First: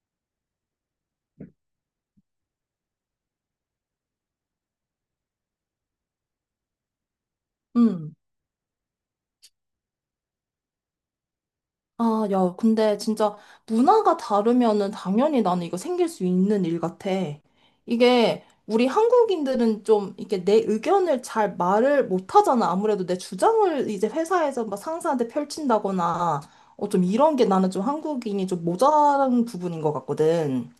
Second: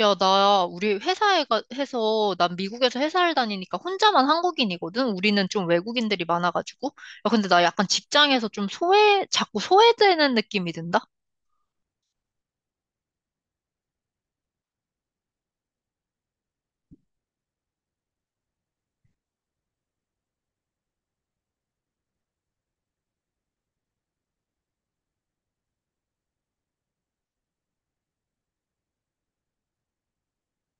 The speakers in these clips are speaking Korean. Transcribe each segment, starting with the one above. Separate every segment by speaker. Speaker 1: 야, 나, 우리 회사에 해서, 난 미국에서 회사를 다니니까 혼자만 한국인이거든? 우리는 좀 외국인들이 많아가지고. 야, 근데 나 약간
Speaker 2: 음.
Speaker 1: 직장에서 자꾸 소외되는 느낌이 든다?
Speaker 2: 아, 야, 근데 진짜 문화가 다르면은 당연히 나는 이거 생길 수 있는 일 같아. 이게 우리 한국인들은 좀 이렇게 내 의견을 잘 말을 못 하잖아. 아무래도 내 주장을 이제 회사에서 막 상사한테 펼친다거나 좀 이런 게 나는 좀 한국인이 좀 모자란 부분인 것 같거든.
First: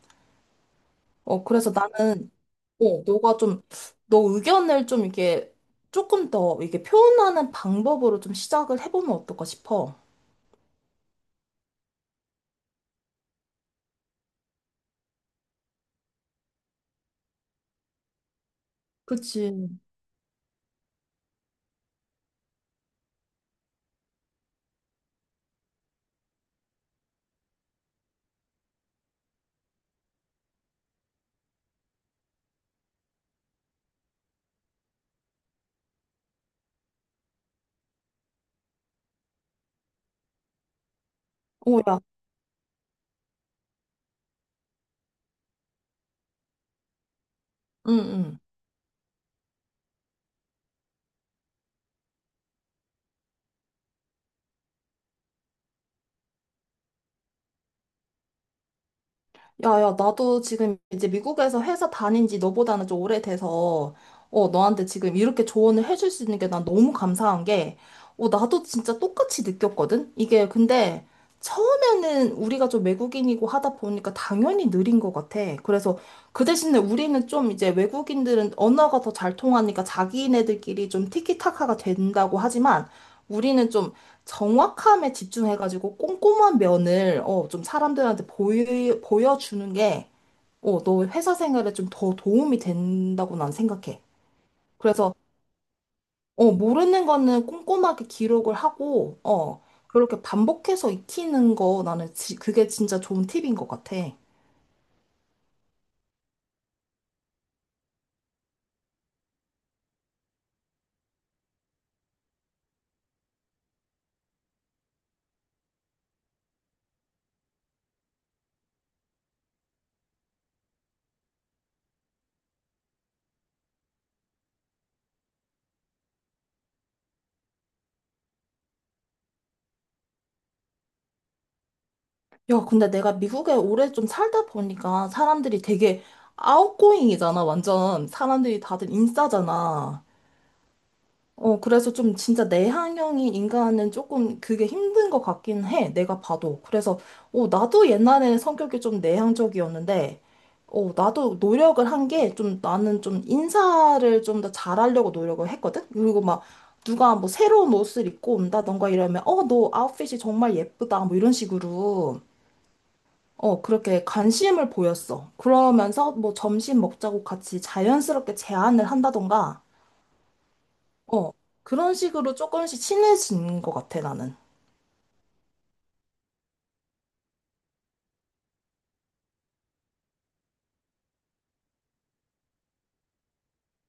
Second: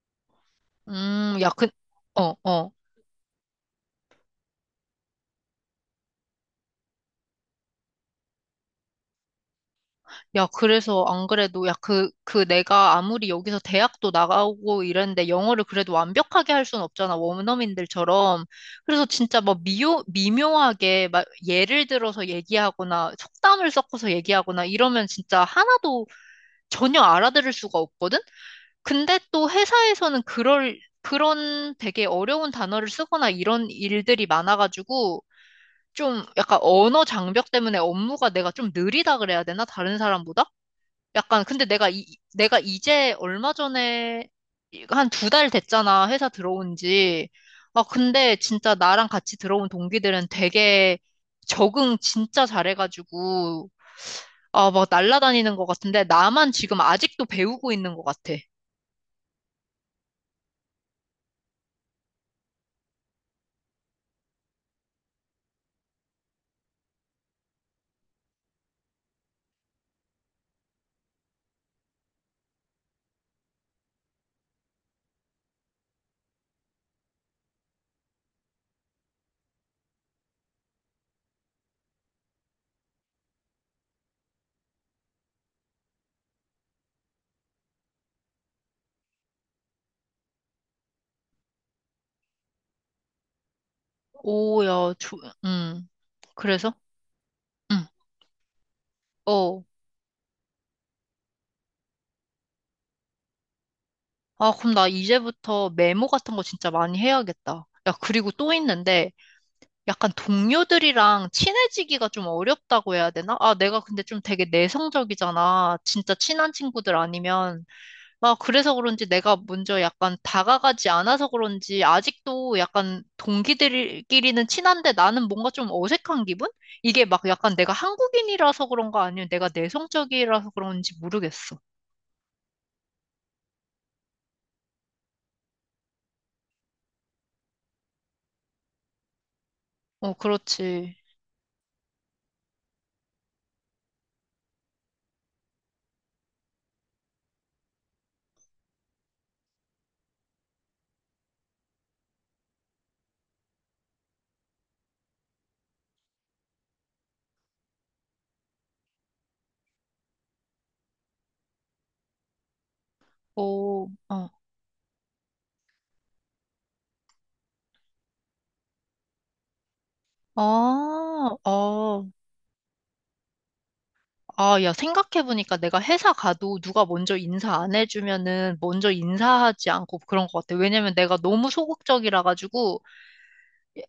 Speaker 1: 야, 그,
Speaker 2: 그래서 나는
Speaker 1: 어, 어.
Speaker 2: 너가 좀 너 의견을 좀 이렇게 조금 더 이렇게 표현하는 방법으로 좀 시작을 해보면 어떨까 싶어.
Speaker 1: 야, 그래서 안 그래도, 야, 내가 아무리 여기서 대학도 나가고 이랬는데 영어를 그래도 완벽하게 할 순 없잖아, 원어민들처럼. 그래서 진짜 막
Speaker 2: 그치.
Speaker 1: 미묘하게 막 예를 들어서 얘기하거나 속담을 섞어서 얘기하거나 이러면 진짜 하나도 전혀 알아들을 수가 없거든? 근데 또 회사에서는 그런 되게 어려운 단어를 쓰거나 이런 일들이 많아가지고 좀 약간 언어 장벽 때문에 업무가 내가 좀 느리다 그래야 되나? 다른 사람보다? 약간 근데
Speaker 2: 오, 야,
Speaker 1: 내가 이제 얼마 전에 한 2달 됐잖아 회사 들어온 지. 아
Speaker 2: 응,
Speaker 1: 근데
Speaker 2: 응.
Speaker 1: 진짜 나랑 같이 들어온 동기들은 되게 적응 진짜 잘해가지고 아 막 날라다니는 것 같은데 나만 지금 아직도 배우고 있는 것 같아.
Speaker 2: 야, 야, 나도 지금 이제 미국에서 회사 다닌 지 너보다는 좀 오래돼서, 너한테 지금 이렇게 조언을 해줄 수 있는 게 난 너무 감사한 게, 나도 진짜 똑같이 느꼈거든? 이게 근데 처음에는 우리가 좀 외국인이고 하다 보니까 당연히 느린 것 같아. 그래서 그 대신에 우리는 좀 이제 외국인들은 언어가 더 잘 통하니까 자기네들끼리 좀 티키타카가 된다고 하지만, 우리는 좀 정확함에 집중해가지고 꼼꼼한 면을 좀 사람들한테 보여주는 게 너 회사 생활에 좀 더 도움이 된다고 난 생각해.
Speaker 1: 오야
Speaker 2: 그래서
Speaker 1: 조, 음 그래서
Speaker 2: 모르는 거는
Speaker 1: 응
Speaker 2: 꼼꼼하게 기록을 하고
Speaker 1: 어.
Speaker 2: 그렇게 반복해서 익히는 거 나는 그게 진짜 좋은 팁인 것 같아.
Speaker 1: 아 그럼 나 이제부터 메모 같은 거 진짜 많이 해야겠다. 야 그리고 또 있는데 약간 동료들이랑 친해지기가 좀 어렵다고 해야 되나? 아, 내가 근데 좀 되게 내성적이잖아. 진짜 친한 친구들 아니면. 아, 그래서 그런지 내가 먼저 약간 다가가지 않아서 그런지 아직도 약간 동기들끼리는 친한데 나는 뭔가 좀 어색한 기분? 이게 막 약간 내가 한국인이라서 그런가 아니면 내가 내성적이라서 그런지 모르겠어.
Speaker 2: 야, 근데 내가 미국에 오래 좀 살다 보니까 사람들이 되게 아웃고잉이잖아. 완전 사람들이 다들 인싸잖아.
Speaker 1: 어, 그렇지.
Speaker 2: 그래서 좀 진짜 내향형인 인간은 조금 그게 힘든 것 같긴 해. 내가 봐도. 그래서 나도 옛날에는 성격이 좀 내향적이었는데, 나도 노력을 한 게 좀 나는 좀 인사를 좀 더 잘하려고 노력을 했거든? 그리고 막 누가 뭐 새로운 옷을 입고 온다던가 이러면, 너 아웃핏이 정말 예쁘다. 뭐 이런 식으로.
Speaker 1: 오,
Speaker 2: 그렇게
Speaker 1: 어.
Speaker 2: 관심을 보였어. 그러면서 뭐 점심 먹자고 같이 자연스럽게 제안을 한다던가,
Speaker 1: 아,
Speaker 2: 어, 그런
Speaker 1: 어,
Speaker 2: 식으로 조금씩 친해진 것 같아, 나는.
Speaker 1: 아, 야, 생각해보니까 내가 회사 가도 누가 먼저 인사 안 해주면은 먼저 인사하지 않고 그런 것 같아. 왜냐면 내가 너무 소극적이라 가지고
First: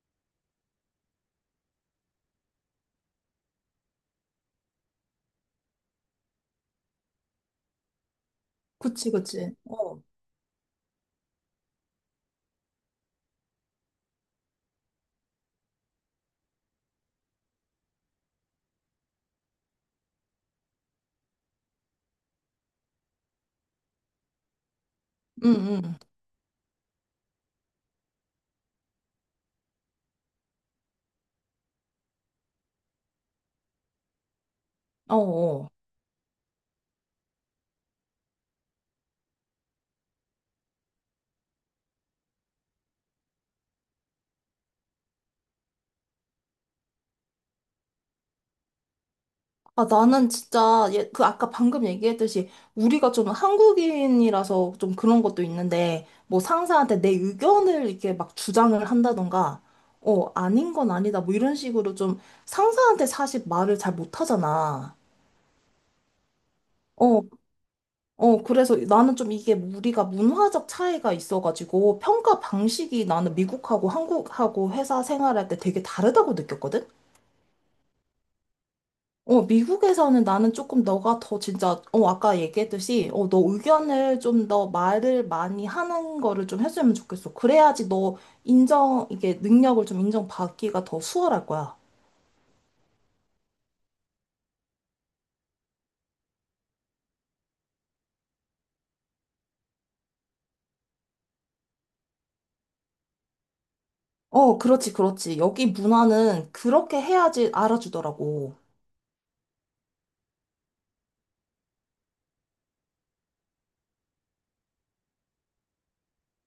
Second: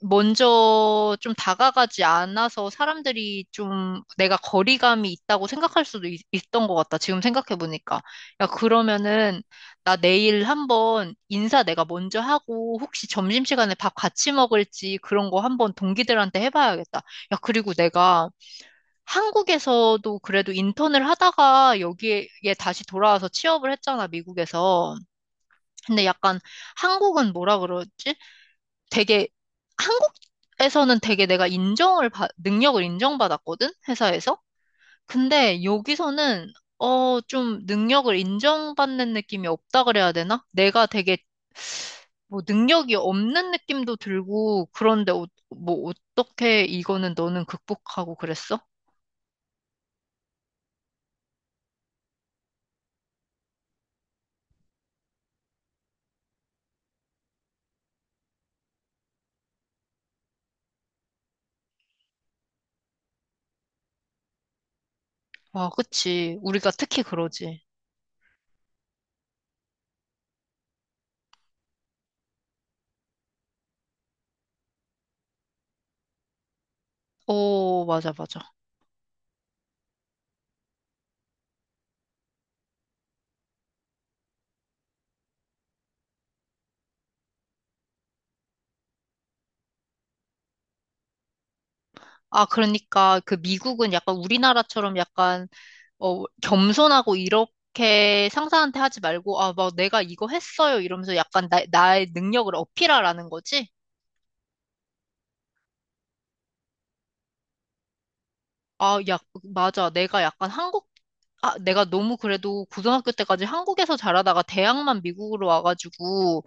Speaker 1: 먼저 좀 다가가지 않아서 사람들이 좀 내가 거리감이 있다고 생각할 수도 있, 던것 같다. 지금 생각해보니까. 야,
Speaker 2: 그치,
Speaker 1: 그러면은
Speaker 2: 그치.
Speaker 1: 나
Speaker 2: 어,
Speaker 1: 내일 한번 인사 내가 먼저 하고 혹시 점심시간에 밥 같이 먹을지 그런 거 한번 동기들한테 해봐야겠다. 야, 그리고 내가 한국에서도 그래도 인턴을 하다가 여기에 다시 돌아와서 취업을 했잖아, 미국에서.
Speaker 2: 응, 응.
Speaker 1: 근데 약간 한국은 뭐라 그러지? 되게 한국에서는 되게 능력을 인정받았거든, 회사에서.
Speaker 2: 어,
Speaker 1: 근데
Speaker 2: 어.
Speaker 1: 여기서는 어, 좀 능력을 인정받는 느낌이 없다 그래야 되나? 내가 되게 뭐 능력이 없는 느낌도 들고 그런데 어, 뭐 어떻게 이거는 너는 극복하고 그랬어?
Speaker 2: 아, 나는 진짜, 예, 그 아까 방금 얘기했듯이, 우리가 좀 한국인이라서 좀 그런 것도 있는데, 뭐 상사한테 내 의견을 이렇게 막 주장을 한다던가, 아닌 건 아니다, 뭐 이런 식으로 좀 상사한테 사실 말을 잘 못하잖아.
Speaker 1: 와, 그치. 우리가 특히
Speaker 2: 어,
Speaker 1: 그러지.
Speaker 2: 그래서 나는 좀 이게 우리가 문화적 차이가 있어가지고 평가 방식이 나는 미국하고 한국하고 회사 생활할 때 되게 다르다고 느꼈거든?
Speaker 1: 오, 맞아, 맞아.
Speaker 2: 미국에서는 나는 조금 너가 더 진짜, 아까 얘기했듯이, 너 의견을 좀 더 말을 많이 하는 거를 좀 해주면 좋겠어. 그래야지 너 이게 능력을 좀 인정받기가 더 수월할 거야.
Speaker 1: 아, 그러니까 그 미국은 약간 우리나라처럼 약간 어, 겸손하고 이렇게 상사한테 하지 말고 아, 막 내가 이거 했어요 이러면서 약간 나의 능력을 어필하라는 거지?
Speaker 2: 어, 그렇지, 그렇지. 여기 문화는 그렇게 해야지 알아주더라고.
Speaker 1: 아, 야, 맞아. 내가 약간 한국 아, 내가 너무 그래도 고등학교 때까지 한국에서 자라다가 대학만 미국으로 와가지고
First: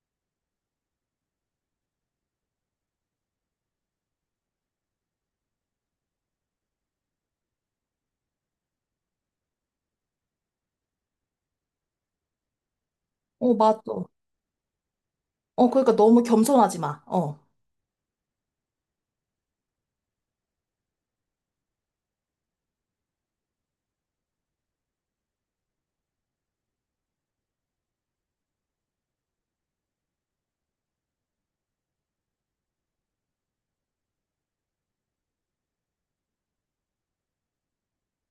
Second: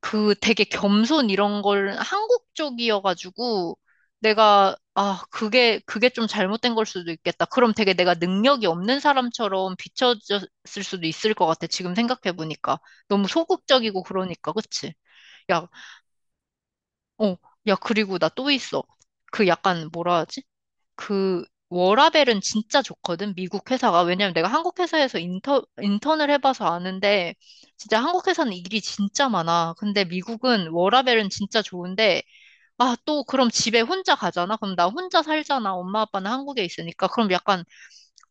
Speaker 1: 그 되게 겸손 이런 걸 한국 쪽이어가지고 내가 아 그게 좀 잘못된 걸 수도 있겠다. 그럼 되게 내가 능력이 없는 사람처럼 비춰졌을 수도 있을 것 같아. 지금 생각해 보니까 너무
Speaker 2: 어, 맞아.
Speaker 1: 소극적이고 그러니까 그치? 야,
Speaker 2: 어, 그러니까 너무 겸손하지 마.
Speaker 1: 어,
Speaker 2: 어.
Speaker 1: 야 그리고 나 또 있어. 그 약간 뭐라 하지? 그 워라벨은 진짜 좋거든, 미국 회사가. 왜냐면 내가 한국 회사에서 인턴을 해봐서 아는데, 진짜 한국 회사는 일이 진짜 많아. 근데 미국은 워라벨은 진짜 좋은데, 아, 또 그럼 집에 혼자 가잖아? 그럼 나 혼자 살잖아. 엄마 아빠는 한국에 있으니까. 그럼 약간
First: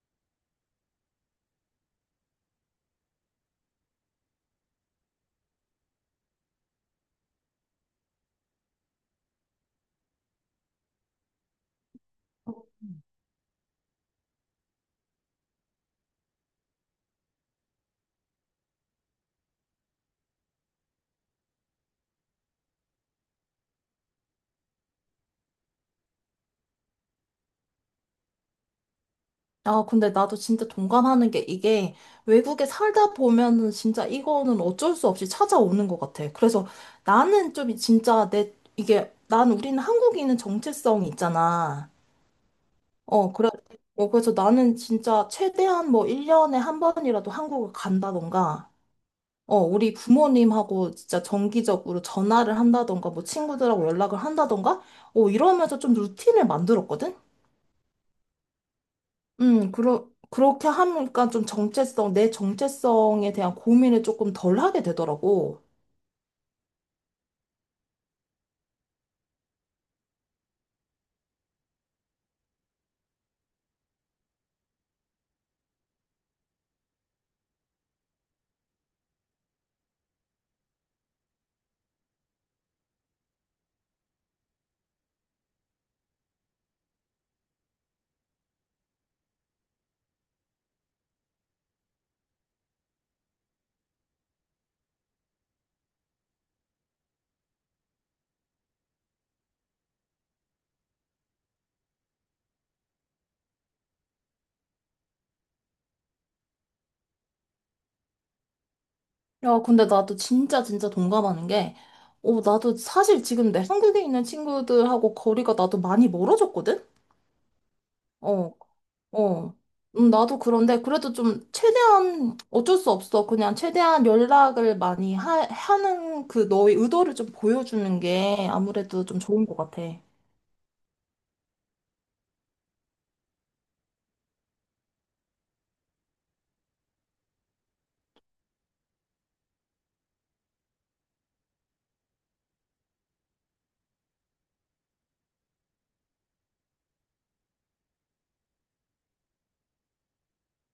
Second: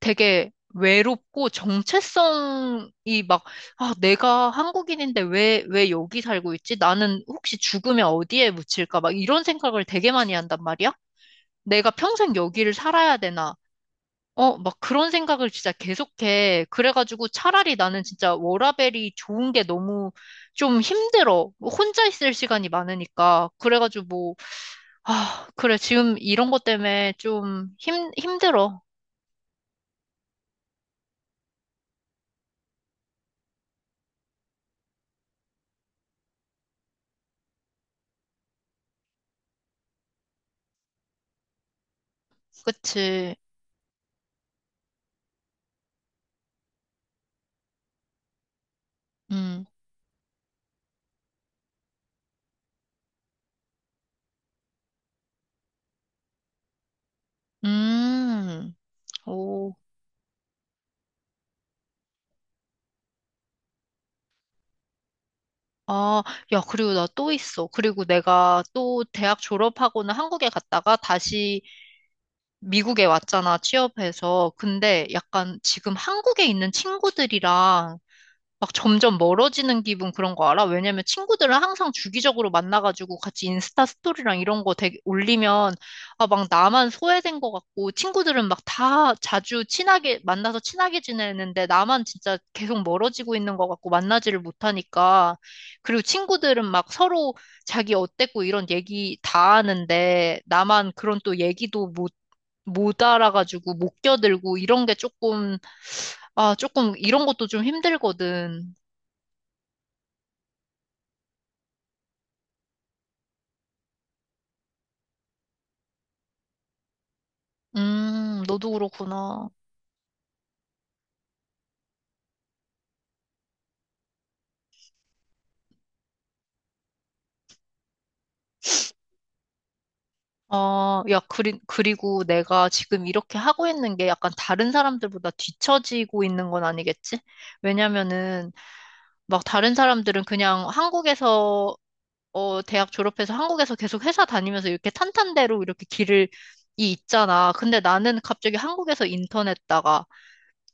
Speaker 1: 되게 외롭고 정체성이 막, 아, 내가 한국인인데 왜 여기 살고 있지? 나는 혹시 죽으면 어디에 묻힐까? 막 이런 생각을 되게 많이 한단 말이야? 내가 평생 여기를 살아야 되나? 어, 막 그런 생각을 진짜 계속해. 그래가지고 차라리 나는 진짜 워라밸이 좋은 게 너무 좀 힘들어. 뭐 혼자 있을 시간이 많으니까. 그래가지고 뭐, 아, 그래. 지금 이런 것 때문에 힘들어.
Speaker 2: 아, 근데 나도 진짜 동감하는 게 이게 외국에 살다 보면은 진짜 이거는 어쩔 수 없이 찾아오는 것 같아. 그래서 나는 좀 진짜 난 우리는 한국인은 정체성이 있잖아. 어,
Speaker 1: 그치.
Speaker 2: 그래. 그래서 나는 진짜 최대한 뭐 1년에 한 번이라도 한국을 간다던가,
Speaker 1: 음,
Speaker 2: 우리 부모님하고 진짜 정기적으로 전화를 한다던가, 뭐 친구들하고 연락을 한다던가, 이러면서 좀 루틴을 만들었거든?
Speaker 1: 음, 오.
Speaker 2: 그렇게 하니까 좀 내 정체성에 대한 고민을 조금 덜 하게 되더라고.
Speaker 1: 아, 야, 그리고 나 또 있어. 그리고 내가 또 대학 졸업하고는 한국에 갔다가 다시 미국에 왔잖아, 취업해서. 근데 약간 지금 한국에 있는 친구들이랑 막 점점 멀어지는 기분 그런 거 알아? 왜냐면 친구들은 항상 주기적으로 만나가지고 같이 인스타 스토리랑 이런 거 되게 올리면 아, 막 나만 소외된 것 같고 친구들은 막 다 자주 친하게 만나서 친하게 지내는데 나만 진짜 계속 멀어지고 있는 것 같고 만나지를 못하니까 그리고 친구들은 막 서로 자기 어땠고 이런 얘기 다 하는데 나만 그런 또 얘기도 못 알아가지고 못 껴들고 이런 게 조금 아 조금 이런 것도 좀 힘들거든.
Speaker 2: 야, 근데 나도 진짜 진짜 동감하는 게, 나도 사실 지금 내 한국에 있는 친구들하고 거리가 나도 많이 멀어졌거든? 어,
Speaker 1: 너도 그렇구나.
Speaker 2: 어. 나도 그런데 그래도 좀 최대한 어쩔 수 없어. 그냥 최대한 연락을 많이 하는 그 너의 의도를 좀 보여주는 게 아무래도 좀 좋은 것 같아.
Speaker 1: 아, 야, 그리고 내가 지금 이렇게 하고 있는 게 약간 다른 사람들보다 뒤처지고 있는 건 아니겠지? 왜냐면은, 막 다른 사람들은 그냥 한국에서, 어, 대학 졸업해서 한국에서 계속 회사 다니면서 이렇게 탄탄대로 이렇게 이 있잖아. 근데 나는 갑자기 한국에서 인턴 했다가,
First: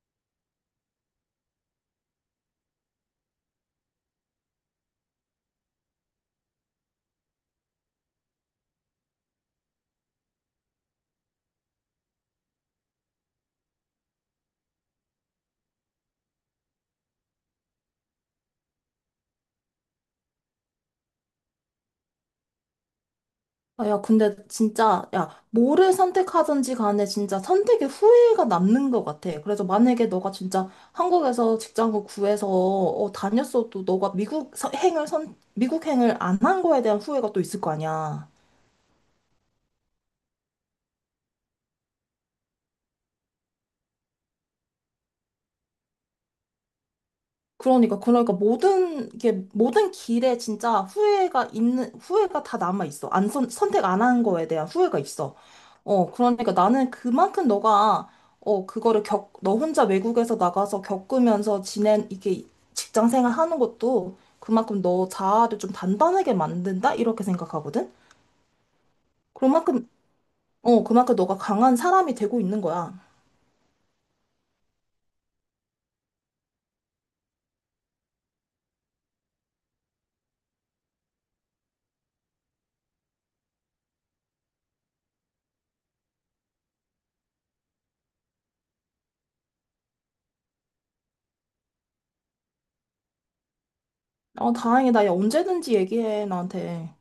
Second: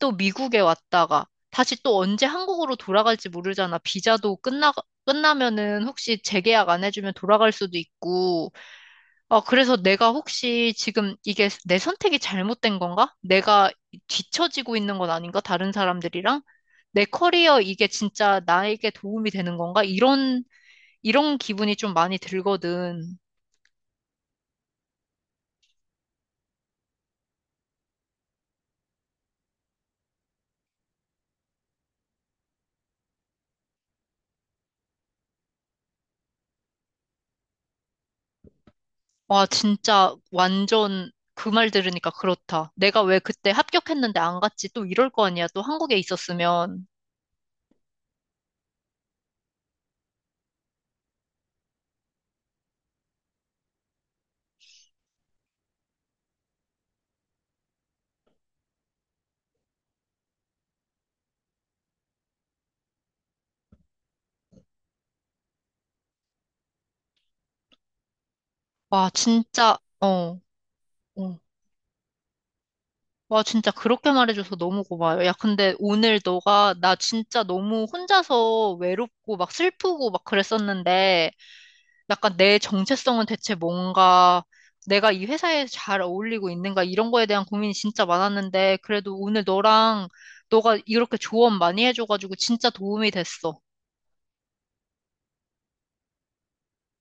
Speaker 1: 또 미국에 왔다가, 다시 또 언제 한국으로 돌아갈지 모르잖아. 끝나면은 혹시 재계약 안 해주면 돌아갈 수도 있고, 어, 그래서 내가 혹시 지금 이게 내 선택이 잘못된 건가? 내가 뒤처지고 있는 건 아닌가? 다른 사람들이랑? 내 커리어 이게 진짜 나에게 도움이 되는 건가? 이런 기분이 좀 많이 들거든.
Speaker 2: 아, 야, 근데 진짜, 야, 뭐를 선택하든지 간에 진짜 선택의 후회가 남는 것 같아. 그래서 만약에 너가 진짜 한국에서 직장을 구해서 다녔어도 너가 미국 행을 안 한 거에 대한 후회가 또 있을 거 아니야.
Speaker 1: 와, 진짜 완전 그 말 들으니까 그렇다. 내가 왜 그때 합격했는데 안 갔지? 또 이럴 거 아니야? 또 한국에 있었으면.
Speaker 2: 그러니까 모든 게 모든 길에 진짜 후회가 다 남아 있어. 안 선, 선택 안 한 거에 대한 후회가 있어. 그러니까 나는 그만큼 너가 그거를 너 혼자 외국에서 나가서 겪으면서 지낸 이게 직장 생활 하는 것도 그만큼 너 자아를 좀 단단하게 만든다? 이렇게 생각하거든?
Speaker 1: 와, 진짜,
Speaker 2: 그만큼,
Speaker 1: 어,
Speaker 2: 그만큼 너가
Speaker 1: 어.
Speaker 2: 강한 사람이 되고 있는 거야.
Speaker 1: 와, 진짜 그렇게 말해줘서 너무 고마워요. 야, 근데 오늘 너가 나 진짜 너무 혼자서 외롭고 막 슬프고 막 그랬었는데 약간 내 정체성은 대체 뭔가 내가 이 회사에 잘 어울리고 있는가 이런 거에 대한 고민이 진짜 많았는데 그래도 오늘 너랑 너가 이렇게 조언 많이 해줘가지고 진짜 도움이 됐어.
Speaker 2: 어, 다행이다. 야, 언제든지 얘기해, 나한테.